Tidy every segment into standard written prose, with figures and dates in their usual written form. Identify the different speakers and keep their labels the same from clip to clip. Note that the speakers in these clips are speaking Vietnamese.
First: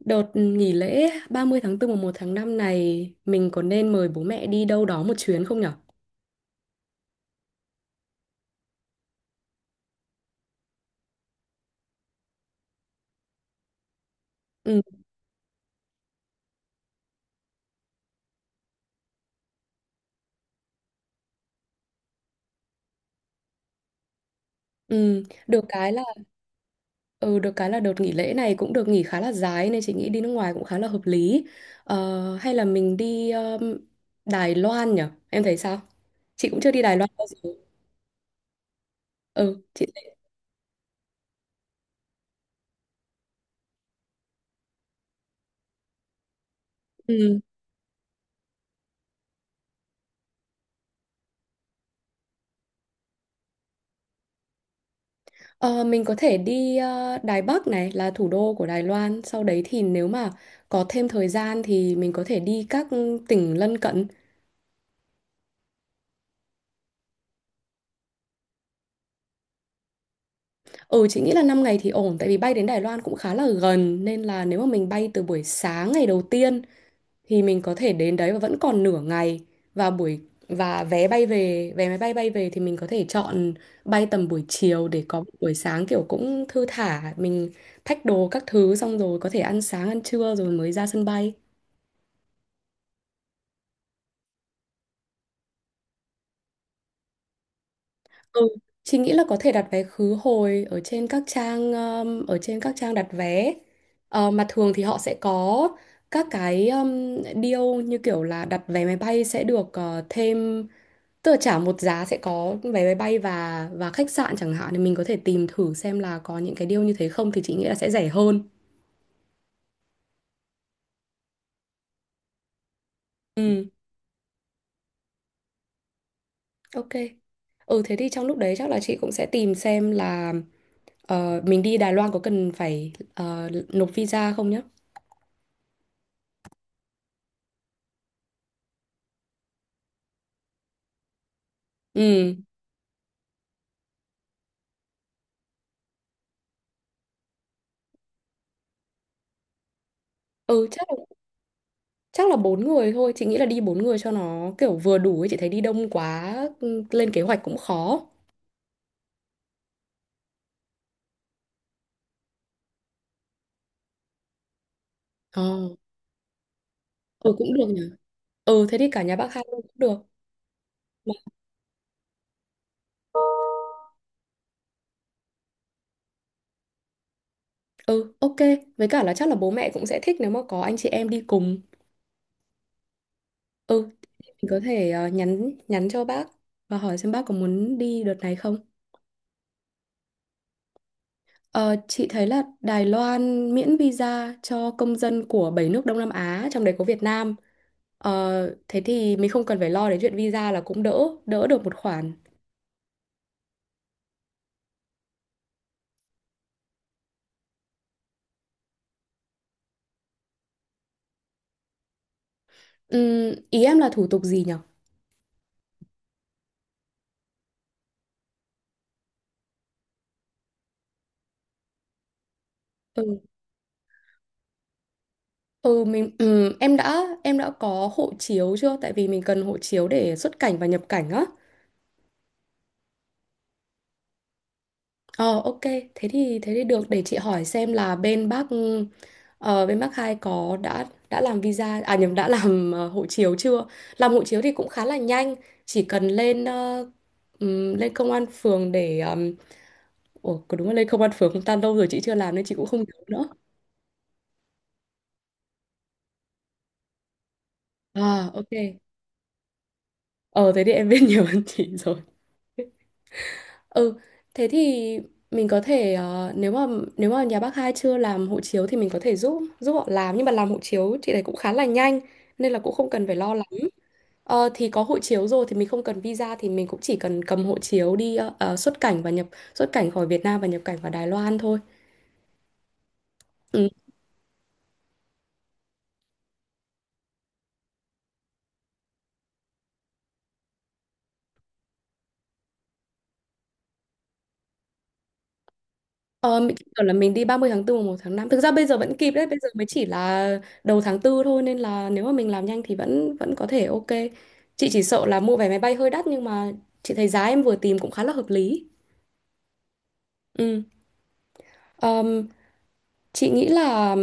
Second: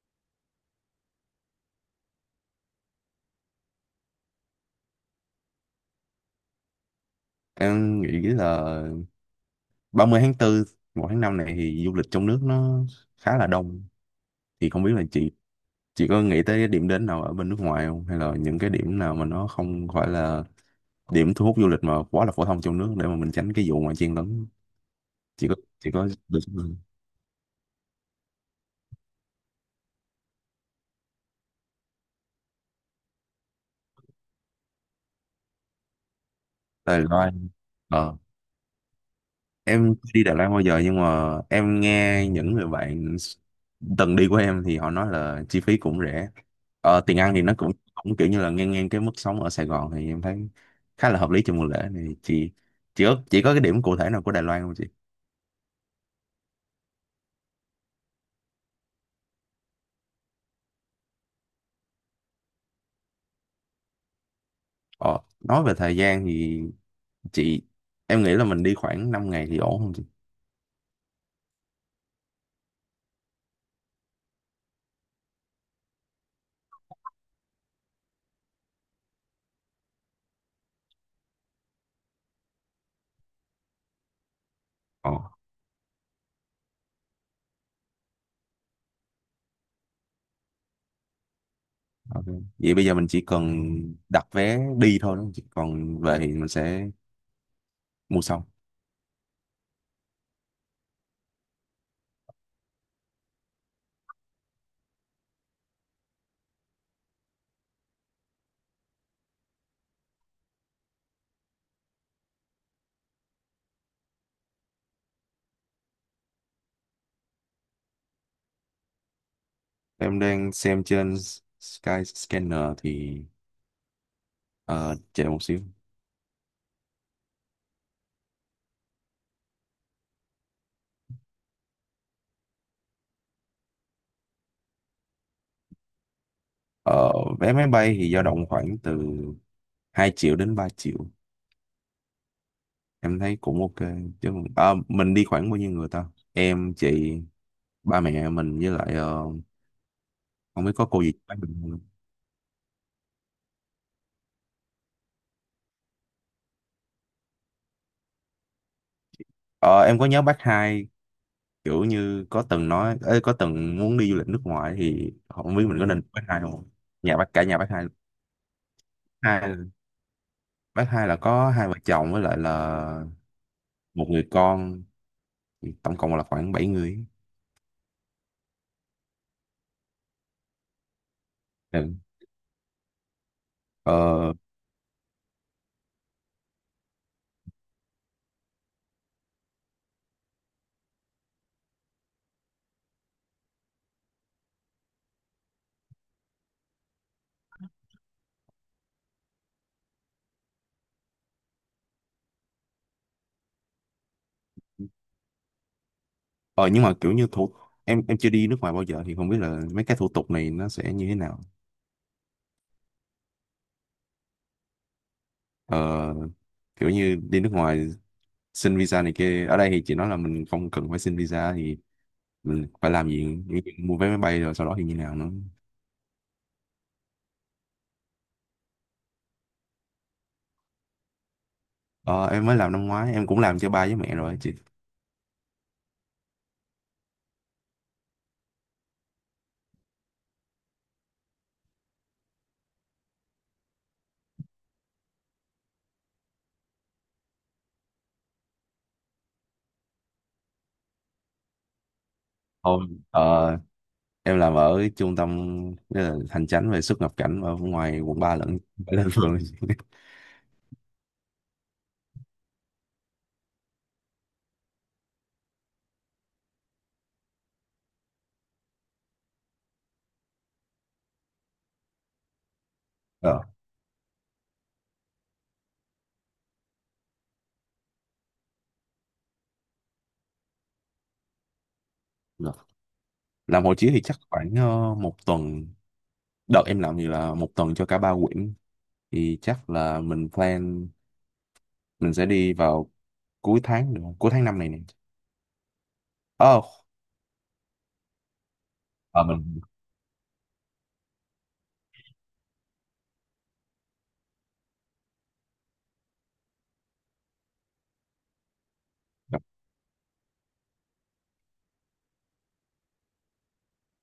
Speaker 1: Đợt nghỉ lễ 30 tháng 4 và 1 tháng 5 này mình có nên mời bố mẹ đi đâu đó một chuyến không nhở?
Speaker 2: Em nghĩ là 30 tháng 4, 1 tháng 5 này thì du lịch trong nước nó khá là đông. Thì
Speaker 1: Ừ,
Speaker 2: không biết là chị có nghĩ tới cái điểm đến nào ở bên nước ngoài không? Hay là những cái điểm nào mà nó không phải là điểm thu hút du lịch mà quá là phổ thông trong nước để mà mình tránh cái vụ mà chen lấn.
Speaker 1: ừ,
Speaker 2: Chị có
Speaker 1: được
Speaker 2: chị
Speaker 1: cái là
Speaker 2: có được không?
Speaker 1: ừ, được cái là đợt nghỉ lễ này cũng được nghỉ khá là dài nên chị nghĩ đi nước ngoài cũng khá là hợp lý. Ờ, hay là mình đi Đài Loan nhở? Em thấy sao? Chị cũng chưa đi Đài
Speaker 2: Đài
Speaker 1: Loan bao
Speaker 2: Loan.
Speaker 1: giờ. Ừ, chị
Speaker 2: Em chưa
Speaker 1: thấy.
Speaker 2: đi Đà Lạt bao giờ nhưng mà em nghe những người bạn từng đi của em thì họ nói là chi phí cũng rẻ, tiền ăn
Speaker 1: Ừ.
Speaker 2: thì nó cũng cũng kiểu như là ngang ngang cái mức sống ở Sài Gòn thì em thấy khá là hợp lý cho mùa lễ này chị. Chỉ có cái điểm cụ thể nào của Đài Loan không chị?
Speaker 1: Ờ, mình có thể đi Đài Bắc này là thủ đô của Đài Loan. Sau đấy thì nếu mà có thêm thời gian thì mình có thể đi các tỉnh lân cận.
Speaker 2: Ờ, nói về thời gian thì chị, em nghĩ là mình đi khoảng 5 ngày thì ổn không chị?
Speaker 1: Ừ, chị nghĩ là 5 ngày thì ổn tại vì bay đến Đài Loan cũng khá là gần nên là nếu mà mình bay từ buổi sáng ngày đầu tiên thì mình có thể đến đấy và vẫn còn nửa ngày và buổi và vé máy bay bay về thì mình có thể chọn bay tầm buổi chiều để
Speaker 2: ờ,
Speaker 1: có một buổi sáng kiểu cũng thư thả mình thách đồ các thứ xong rồi có thể ăn sáng ăn trưa rồi mới ra sân bay.
Speaker 2: ok. Vậy bây giờ mình chỉ cần đặt vé đi thôi đúng không chị, còn về thì mình sẽ mua sau.
Speaker 1: Ừ. Chị nghĩ là có thể đặt vé khứ hồi ở trên các trang đặt vé. Ờ, mà thường thì họ sẽ có các cái deal như kiểu là đặt vé máy bay sẽ được thêm, tức là trả một giá sẽ có vé máy bay và khách sạn chẳng hạn thì mình có thể tìm thử xem là có những cái deal như thế không thì chị nghĩ là sẽ rẻ hơn.
Speaker 2: Em đang xem trên Skyscanner thì
Speaker 1: Ừ,
Speaker 2: ờ, chờ một xíu.
Speaker 1: ok. Ừ, thế thì trong lúc đấy chắc là chị cũng sẽ tìm xem là mình đi Đài Loan có cần phải nộp visa không nhá.
Speaker 2: Ờ, vé máy bay thì dao động khoảng từ 2 triệu đến 3 triệu.
Speaker 1: Ừ.
Speaker 2: Em thấy cũng ok. Chứ à, mình đi khoảng bao nhiêu người ta? Em, chị, ba mẹ mình với lại, không
Speaker 1: Ừ,
Speaker 2: biết có
Speaker 1: chắc
Speaker 2: cô
Speaker 1: là,
Speaker 2: gì bác mình không?
Speaker 1: chắc là 4 người thôi. Chị nghĩ là đi 4 người cho nó kiểu vừa đủ ấy. Chị thấy đi đông quá lên kế hoạch cũng khó.
Speaker 2: Ờ, em có nhớ bác hai kiểu như có từng nói, ê, có từng muốn đi du lịch nước ngoài thì
Speaker 1: Ờ
Speaker 2: không biết mình có nên bác hai không? Nhà bác
Speaker 1: Ừ,
Speaker 2: cả,
Speaker 1: cũng
Speaker 2: nhà bác
Speaker 1: được nhỉ.
Speaker 2: hai.
Speaker 1: Ừ, thế thì cả nhà bác hai luôn cũng
Speaker 2: Hai
Speaker 1: được.
Speaker 2: bác hai là
Speaker 1: Mà-
Speaker 2: có hai vợ chồng với lại là một người con, tổng cộng là khoảng 7 người.
Speaker 1: Ừ, ok. Với cả là chắc là bố mẹ cũng sẽ thích nếu mà có anh chị em đi cùng.
Speaker 2: Ừ.
Speaker 1: Ừ,
Speaker 2: ờ,
Speaker 1: mình có thể nhắn nhắn cho bác. Và hỏi xem bác có muốn đi đợt này không. Ờ, chị thấy là Đài Loan miễn visa cho công dân của 7 nước Đông Nam Á, trong đấy có Việt Nam. Ờ, thế thì mình không cần phải lo đến chuyện visa là cũng đỡ được một khoản.
Speaker 2: ờ nhưng mà kiểu như thủ em chưa đi nước ngoài bao giờ thì không biết là mấy cái thủ tục này nó sẽ như thế nào.
Speaker 1: Ý em là thủ tục gì nhỉ?
Speaker 2: ờ, Kiểu như đi nước ngoài xin visa này kia, ở đây thì chị nói là mình không cần phải xin visa thì mình phải làm
Speaker 1: Ừ,
Speaker 2: gì? Như chuyện mua vé máy bay rồi sau đó thì như nào nữa?
Speaker 1: ừ, mình em đã có hộ chiếu chưa? Tại vì mình cần hộ chiếu để xuất cảnh và nhập cảnh á.
Speaker 2: Ờ, em mới làm năm ngoái, em cũng làm cho ba với mẹ rồi chị.
Speaker 1: Ờ, ok, thế thì được, để chị hỏi xem là bên bác hai có đã làm visa, à nhầm, đã làm hộ chiếu chưa? Làm hộ chiếu thì cũng khá là nhanh, chỉ cần lên công an phường để ủa, có đúng là lên công an phường không ta, lâu rồi chị chưa làm nên chị cũng không nhớ nữa.
Speaker 2: ờ, em làm ở trung tâm, hành chánh về xuất nhập cảnh ở ngoài quận
Speaker 1: À,
Speaker 2: ba
Speaker 1: ok.
Speaker 2: lẫn lên phường.
Speaker 1: Ờ Thế thì em biết nhiều hơn chị rồi. Ừ, thế thì mình có thể nếu mà nhà bác hai chưa làm hộ chiếu thì mình có thể giúp giúp họ làm, nhưng mà làm hộ chiếu chị này cũng khá là nhanh nên là cũng không cần phải lo lắng. Ờ, thì có hộ chiếu rồi thì mình không cần visa thì mình cũng chỉ cần cầm hộ chiếu đi xuất cảnh và nhập xuất cảnh khỏi Việt Nam và nhập cảnh vào Đài Loan thôi.
Speaker 2: Ờ. Làm
Speaker 1: Ừ.
Speaker 2: hộ chiếu thì chắc khoảng 1 tuần, đợt em làm thì là 1 tuần cho cả 3 quyển. Thì chắc là mình plan mình sẽ đi vào cuối tháng được không? Cuối tháng năm này nè.
Speaker 1: Ờ,
Speaker 2: ờ
Speaker 1: kiểu là mình đi 30 tháng 4, mùng 1 tháng 5. Thực ra bây giờ vẫn kịp
Speaker 2: ờ,
Speaker 1: đấy, bây giờ
Speaker 2: mình
Speaker 1: mới chỉ là đầu tháng 4 thôi nên là nếu mà mình làm nhanh thì vẫn vẫn có thể ok. Chị chỉ sợ là mua vé máy bay hơi đắt nhưng mà chị thấy giá em vừa tìm cũng khá là hợp lý.
Speaker 2: đặt
Speaker 1: Ừ. Ờm, chị nghĩ là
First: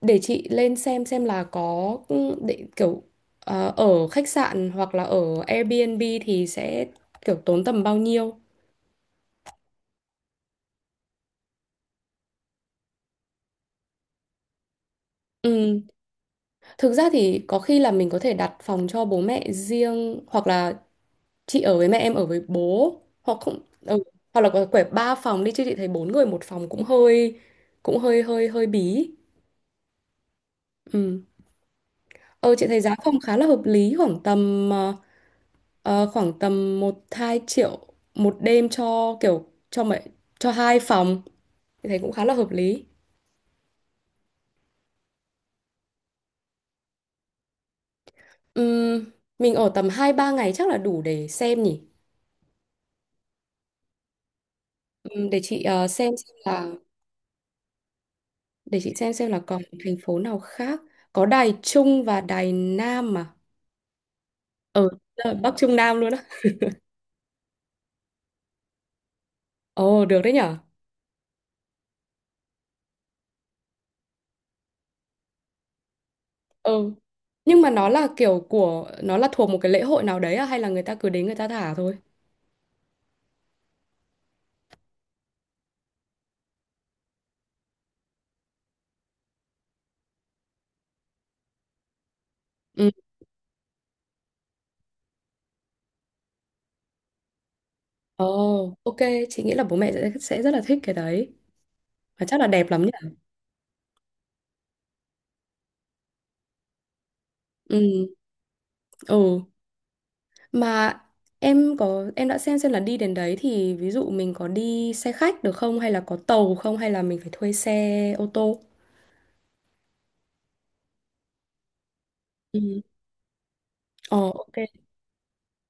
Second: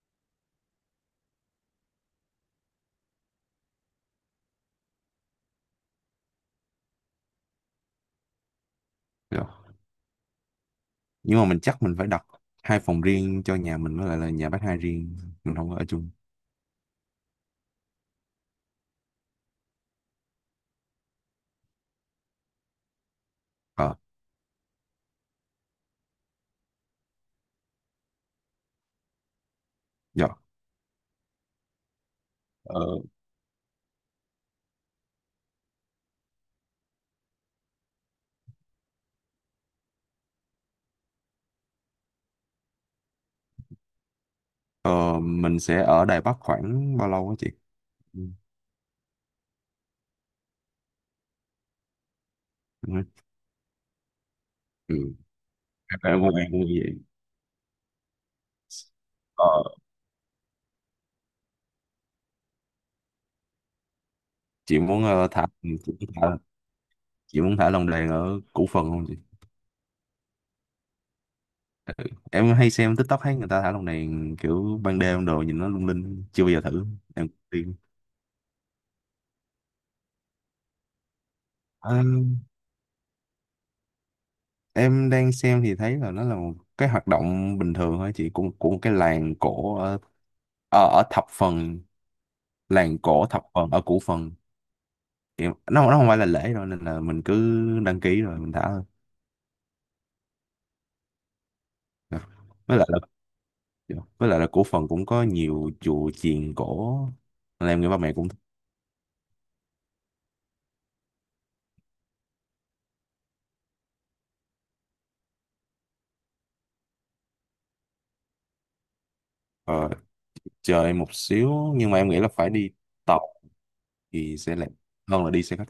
Speaker 1: để chị lên xem là có ừ, để kiểu ờ, ở khách sạn hoặc là ở Airbnb thì sẽ kiểu tốn tầm bao nhiêu.
Speaker 2: được. Nhưng mà mình chắc mình phải đặt 2 phòng riêng cho nhà mình với lại là nhà bác hai riêng, mình không có
Speaker 1: Ừ.
Speaker 2: ở chung.
Speaker 1: Thực ra thì có khi là mình có thể đặt phòng cho bố mẹ riêng hoặc là chị ở với mẹ em ở với bố, hoặc không
Speaker 2: Ờ.
Speaker 1: Hoặc là có quẻ 3 phòng đi chứ chị thấy 4 người 1 phòng cũng hơi hơi hơi bí.
Speaker 2: Dạ.
Speaker 1: Ừ. ờ chị thấy giá
Speaker 2: ờ,
Speaker 1: phòng khá là hợp lý, khoảng tầm khoảng tầm 1-2 triệu 1 đêm cho kiểu cho mấy cho 2 phòng, chị thấy cũng khá là hợp lý.
Speaker 2: ờ, mình sẽ ở Đài Bắc khoảng bao lâu á chị? Ừ.
Speaker 1: Ừm, mình ở tầm 2-3 ngày chắc là đủ để xem nhỉ.
Speaker 2: Ừ.
Speaker 1: Ừm, để chị ờ,
Speaker 2: Em
Speaker 1: xem
Speaker 2: em cũng
Speaker 1: xem
Speaker 2: em cũng
Speaker 1: là
Speaker 2: vậy.
Speaker 1: để chị xem là còn
Speaker 2: ờ,
Speaker 1: thành phố nào khác. Có Đài Trung và Đài Nam mà.
Speaker 2: chị
Speaker 1: Ừ,
Speaker 2: muốn ờ,
Speaker 1: là
Speaker 2: thả
Speaker 1: Bắc
Speaker 2: chị
Speaker 1: Trung Nam
Speaker 2: muốn
Speaker 1: luôn á.
Speaker 2: thả chị muốn thả lồng đèn ở Củ Phần không?
Speaker 1: Ồ, được đấy nhở.
Speaker 2: Em hay xem TikTok thấy người ta thả lồng đèn kiểu ban đêm đồ, nhìn nó lung linh, chưa bao giờ thử.
Speaker 1: Ừ.
Speaker 2: Em
Speaker 1: Nhưng mà
Speaker 2: tiên.
Speaker 1: nó là kiểu của nó là thuộc một cái lễ hội nào đấy à, hay là người ta cứ đến người ta thả
Speaker 2: Ờ,
Speaker 1: thôi?
Speaker 2: em đang xem thì thấy là nó là một cái hoạt động bình thường thôi chị, của một cái làng cổ ở ở, ở thập phần,
Speaker 1: Ừ.
Speaker 2: làng cổ thập phần ở Củ Phần. Thì nó không phải là lễ đâu nên là mình cứ đăng ký rồi mình thả
Speaker 1: Ồ,
Speaker 2: thôi.
Speaker 1: ok, chị nghĩ là bố mẹ sẽ rất là thích cái đấy.
Speaker 2: Dạ.
Speaker 1: Và chắc là đẹp
Speaker 2: Với
Speaker 1: lắm
Speaker 2: lại là,
Speaker 1: nhỉ.
Speaker 2: dạ, với lại là Củ Phần cũng có nhiều chùa chiền cổ nên em nghĩ ba
Speaker 1: Ừ.
Speaker 2: mẹ cũng thích.
Speaker 1: Ừ. Mà em có em đã xem là đi đến đấy thì ví dụ mình có đi xe khách được không, hay là có tàu không, hay là mình phải thuê xe ô tô?
Speaker 2: ờ, Chờ em một xíu, nhưng mà em nghĩ là phải đi
Speaker 1: Ừ.
Speaker 2: tàu
Speaker 1: Ồ,
Speaker 2: thì sẽ
Speaker 1: ok.
Speaker 2: lẹ hơn là đi xe khách.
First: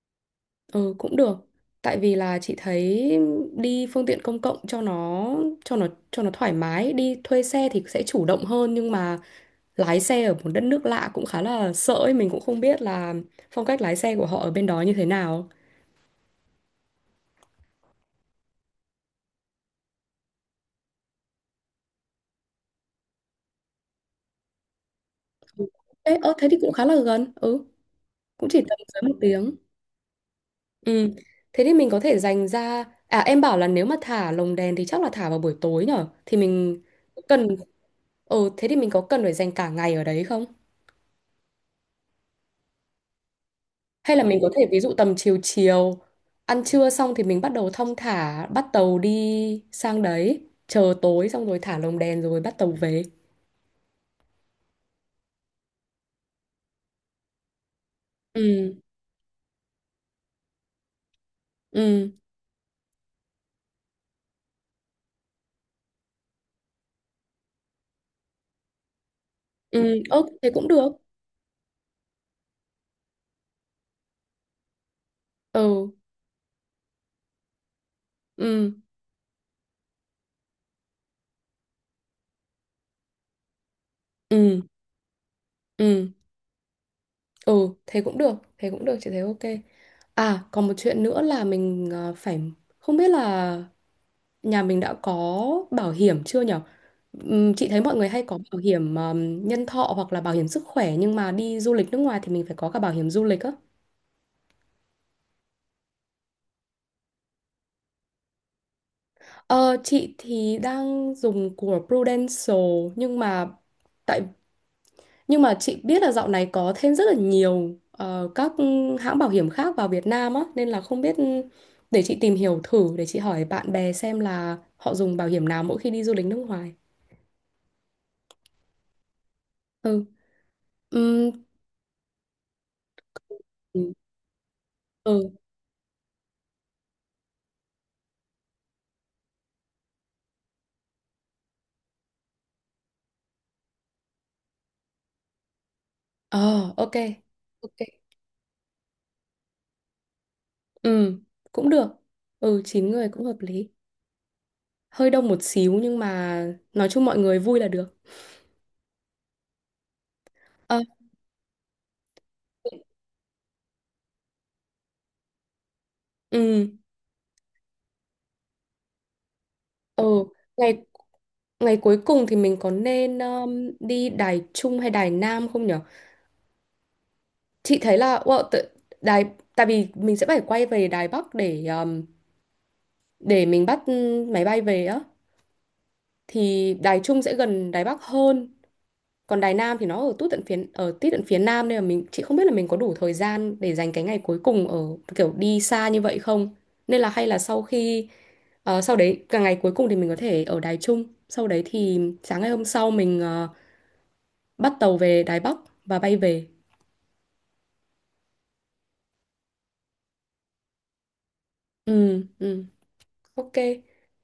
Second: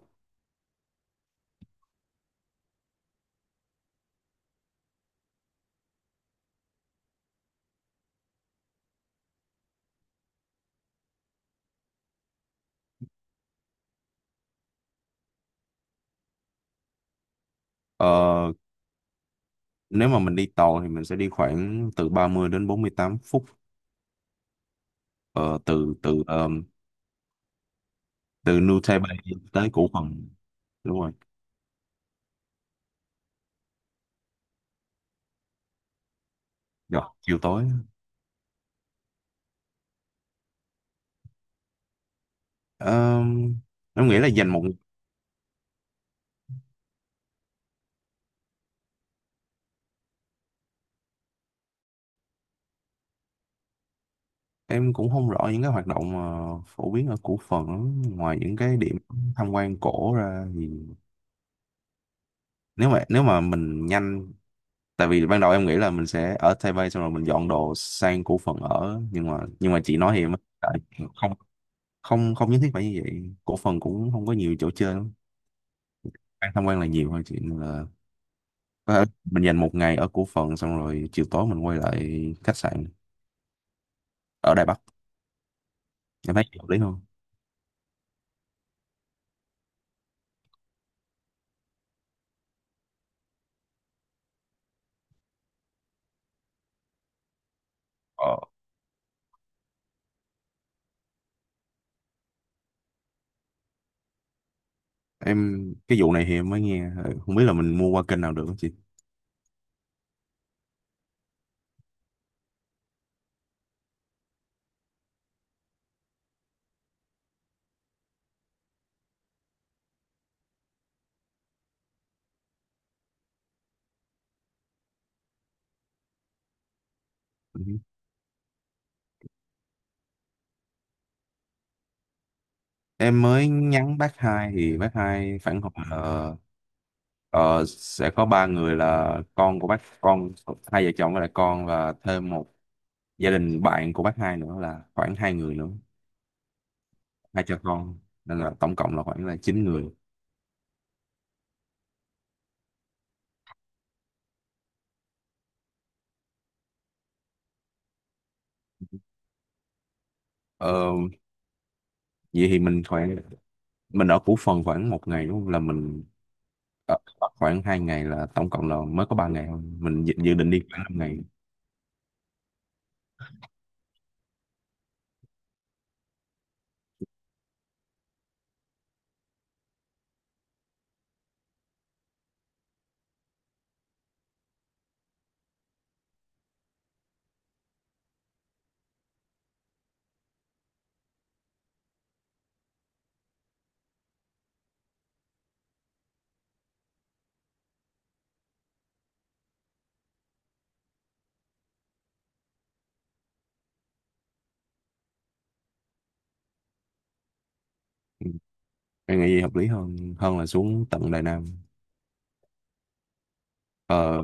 Speaker 1: Ừ, cũng được. Tại vì là chị thấy đi phương tiện công cộng cho nó thoải mái, đi thuê xe thì sẽ chủ động hơn nhưng mà lái xe ở một đất nước lạ cũng khá là sợ ấy, mình cũng không biết là phong cách lái xe của họ ở bên đó như thế nào.
Speaker 2: Ờ, nếu mà mình đi tàu thì mình sẽ đi khoảng từ 30 đến 48 phút, ờ,
Speaker 1: Ừ.
Speaker 2: từ
Speaker 1: Ê,
Speaker 2: từ
Speaker 1: ơ
Speaker 2: ờ,
Speaker 1: thế thì cũng khá là gần. Ừ, cũng
Speaker 2: từ
Speaker 1: chỉ tầm
Speaker 2: New
Speaker 1: dưới một
Speaker 2: Taipei
Speaker 1: tiếng.
Speaker 2: tới Củ Phần, đúng rồi.
Speaker 1: Ừ. Thế thì mình có thể dành ra, à em bảo là nếu mà thả lồng đèn thì chắc là thả vào buổi tối nhở? Thì mình
Speaker 2: Rồi chiều
Speaker 1: cần,
Speaker 2: tối.
Speaker 1: ừ, thế thì mình có cần phải dành cả ngày ở đấy không?
Speaker 2: Ờ, em
Speaker 1: Hay
Speaker 2: nghĩ
Speaker 1: là
Speaker 2: là
Speaker 1: mình
Speaker 2: dành
Speaker 1: có
Speaker 2: một,
Speaker 1: thể ví dụ tầm chiều chiều, ăn trưa xong thì mình bắt đầu thong thả bắt tàu đi sang đấy, chờ tối xong rồi thả lồng đèn rồi bắt tàu về.
Speaker 2: em cũng không rõ những cái hoạt động mà phổ biến ở Củ Phần lắm, ngoài những
Speaker 1: Ừ,
Speaker 2: cái điểm tham quan cổ ra thì,
Speaker 1: ừ,
Speaker 2: nếu mà mình nhanh, tại vì ban đầu em nghĩ là mình sẽ ở Taipei xong rồi mình dọn đồ sang Củ Phần ở nhưng mà,
Speaker 1: ừ,
Speaker 2: chị nói thì
Speaker 1: ơ
Speaker 2: em mới-
Speaker 1: thế cũng
Speaker 2: tại,
Speaker 1: được.
Speaker 2: không, không, không nhất thiết phải như vậy. Cổ phần cũng không có nhiều chỗ chơi lắm,
Speaker 1: Ừ,
Speaker 2: ăn tham quan là nhiều thôi, chuyện là
Speaker 1: ừ,
Speaker 2: có thể mình dành 1 ngày ở cổ phần xong rồi chiều tối mình quay lại khách sạn ở
Speaker 1: ừ,
Speaker 2: Đài Bắc,
Speaker 1: ừ,
Speaker 2: em thấy hợp lý không?
Speaker 1: ừ, thế cũng được, chị thấy ok. À, còn một chuyện nữa là mình ờ, phải không biết là nhà mình đã có bảo hiểm chưa nhở? Chị thấy mọi người hay
Speaker 2: ờ,
Speaker 1: có bảo hiểm nhân thọ hoặc là bảo hiểm sức khỏe nhưng mà đi du lịch nước ngoài thì mình phải có cả bảo hiểm du lịch á.
Speaker 2: em, cái vụ này thì em mới nghe, ừ, không biết là mình mua qua kênh nào được không chị?
Speaker 1: Ờ, chị thì đang dùng của Prudential tại nhưng mà chị biết là dạo này có thêm rất là nhiều các hãng bảo hiểm khác vào Việt Nam á nên là không biết, để chị tìm hiểu thử, để chị hỏi bạn bè xem là họ dùng bảo hiểm nào mỗi khi đi du lịch nước ngoài.
Speaker 2: Ừ.
Speaker 1: Ừ. Ừm,
Speaker 2: Em mới nhắn bác hai thì bác
Speaker 1: Ừ.
Speaker 2: hai phản hồi là sẽ có 3 người là con của bác, con hai vợ chồng với lại con, và thêm một gia đình bạn của bác hai nữa là khoảng 2 người nữa,
Speaker 1: Ờ, ok.
Speaker 2: hai cha
Speaker 1: Ok.
Speaker 2: con, nên là tổng cộng là khoảng là 9 người.
Speaker 1: Ừ, cũng được. Ừ, 9 người cũng hợp lý. Hơi đông một xíu nhưng mà nói chung mọi người vui là được. Ờ,
Speaker 2: ờ, Vậy thì mình khoảng, mình ở Củ Phần khoảng 1 ngày đúng không, là mình
Speaker 1: ừ,
Speaker 2: ở Bắc khoảng 2 ngày là tổng cộng là mới có 3 ngày thôi, mình
Speaker 1: ừ.
Speaker 2: dự định đi
Speaker 1: Ngày
Speaker 2: khoảng 5 ngày.
Speaker 1: Ngày cuối cùng thì mình có nên đi Đài Trung hay Đài Nam không nhở? Chị thấy là wow, tự, Đài tại vì mình sẽ phải quay về Đài Bắc để mình bắt máy bay về á, thì Đài Trung sẽ gần Đài Bắc hơn, còn Đài Nam thì nó ở tít tận phía Nam nên là chị không biết là mình có đủ thời gian để dành cái ngày cuối cùng ở kiểu đi xa như vậy không, nên là hay là sau khi sau đấy cả ngày cuối cùng thì mình có thể ở Đài Trung, sau đấy thì sáng ngày hôm sau mình bắt tàu về Đài Bắc và bay về.
Speaker 2: Em nghĩ gì hợp lý hơn hơn là xuống tận Đài Nam.
Speaker 1: Ừ, ừ, ok.
Speaker 2: ờ,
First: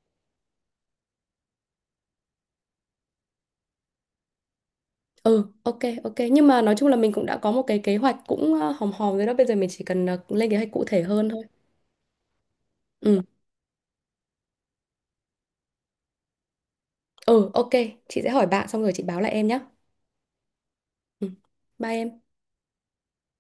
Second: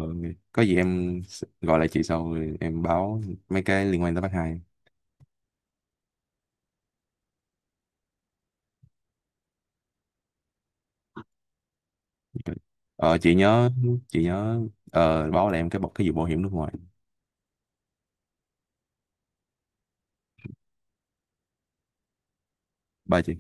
Speaker 2: có gì em s- gọi lại chị sau rồi em báo mấy cái liên quan tới bác hai.
Speaker 1: Ừ, ok, ok, nhưng mà nói chung là mình cũng đã có một cái kế hoạch cũng hòm hòm rồi đó, bây giờ mình chỉ cần lên kế hoạch cụ thể hơn thôi.
Speaker 2: ờ,
Speaker 1: Ừ,
Speaker 2: chị nhớ chị nhớ báo lại em cái bọc cái vụ bảo hiểm nước ngoài.
Speaker 1: ừ, ok. Chị sẽ hỏi bạn xong rồi chị báo lại em nhé. Ừ, bye em.
Speaker 2: Ba chị.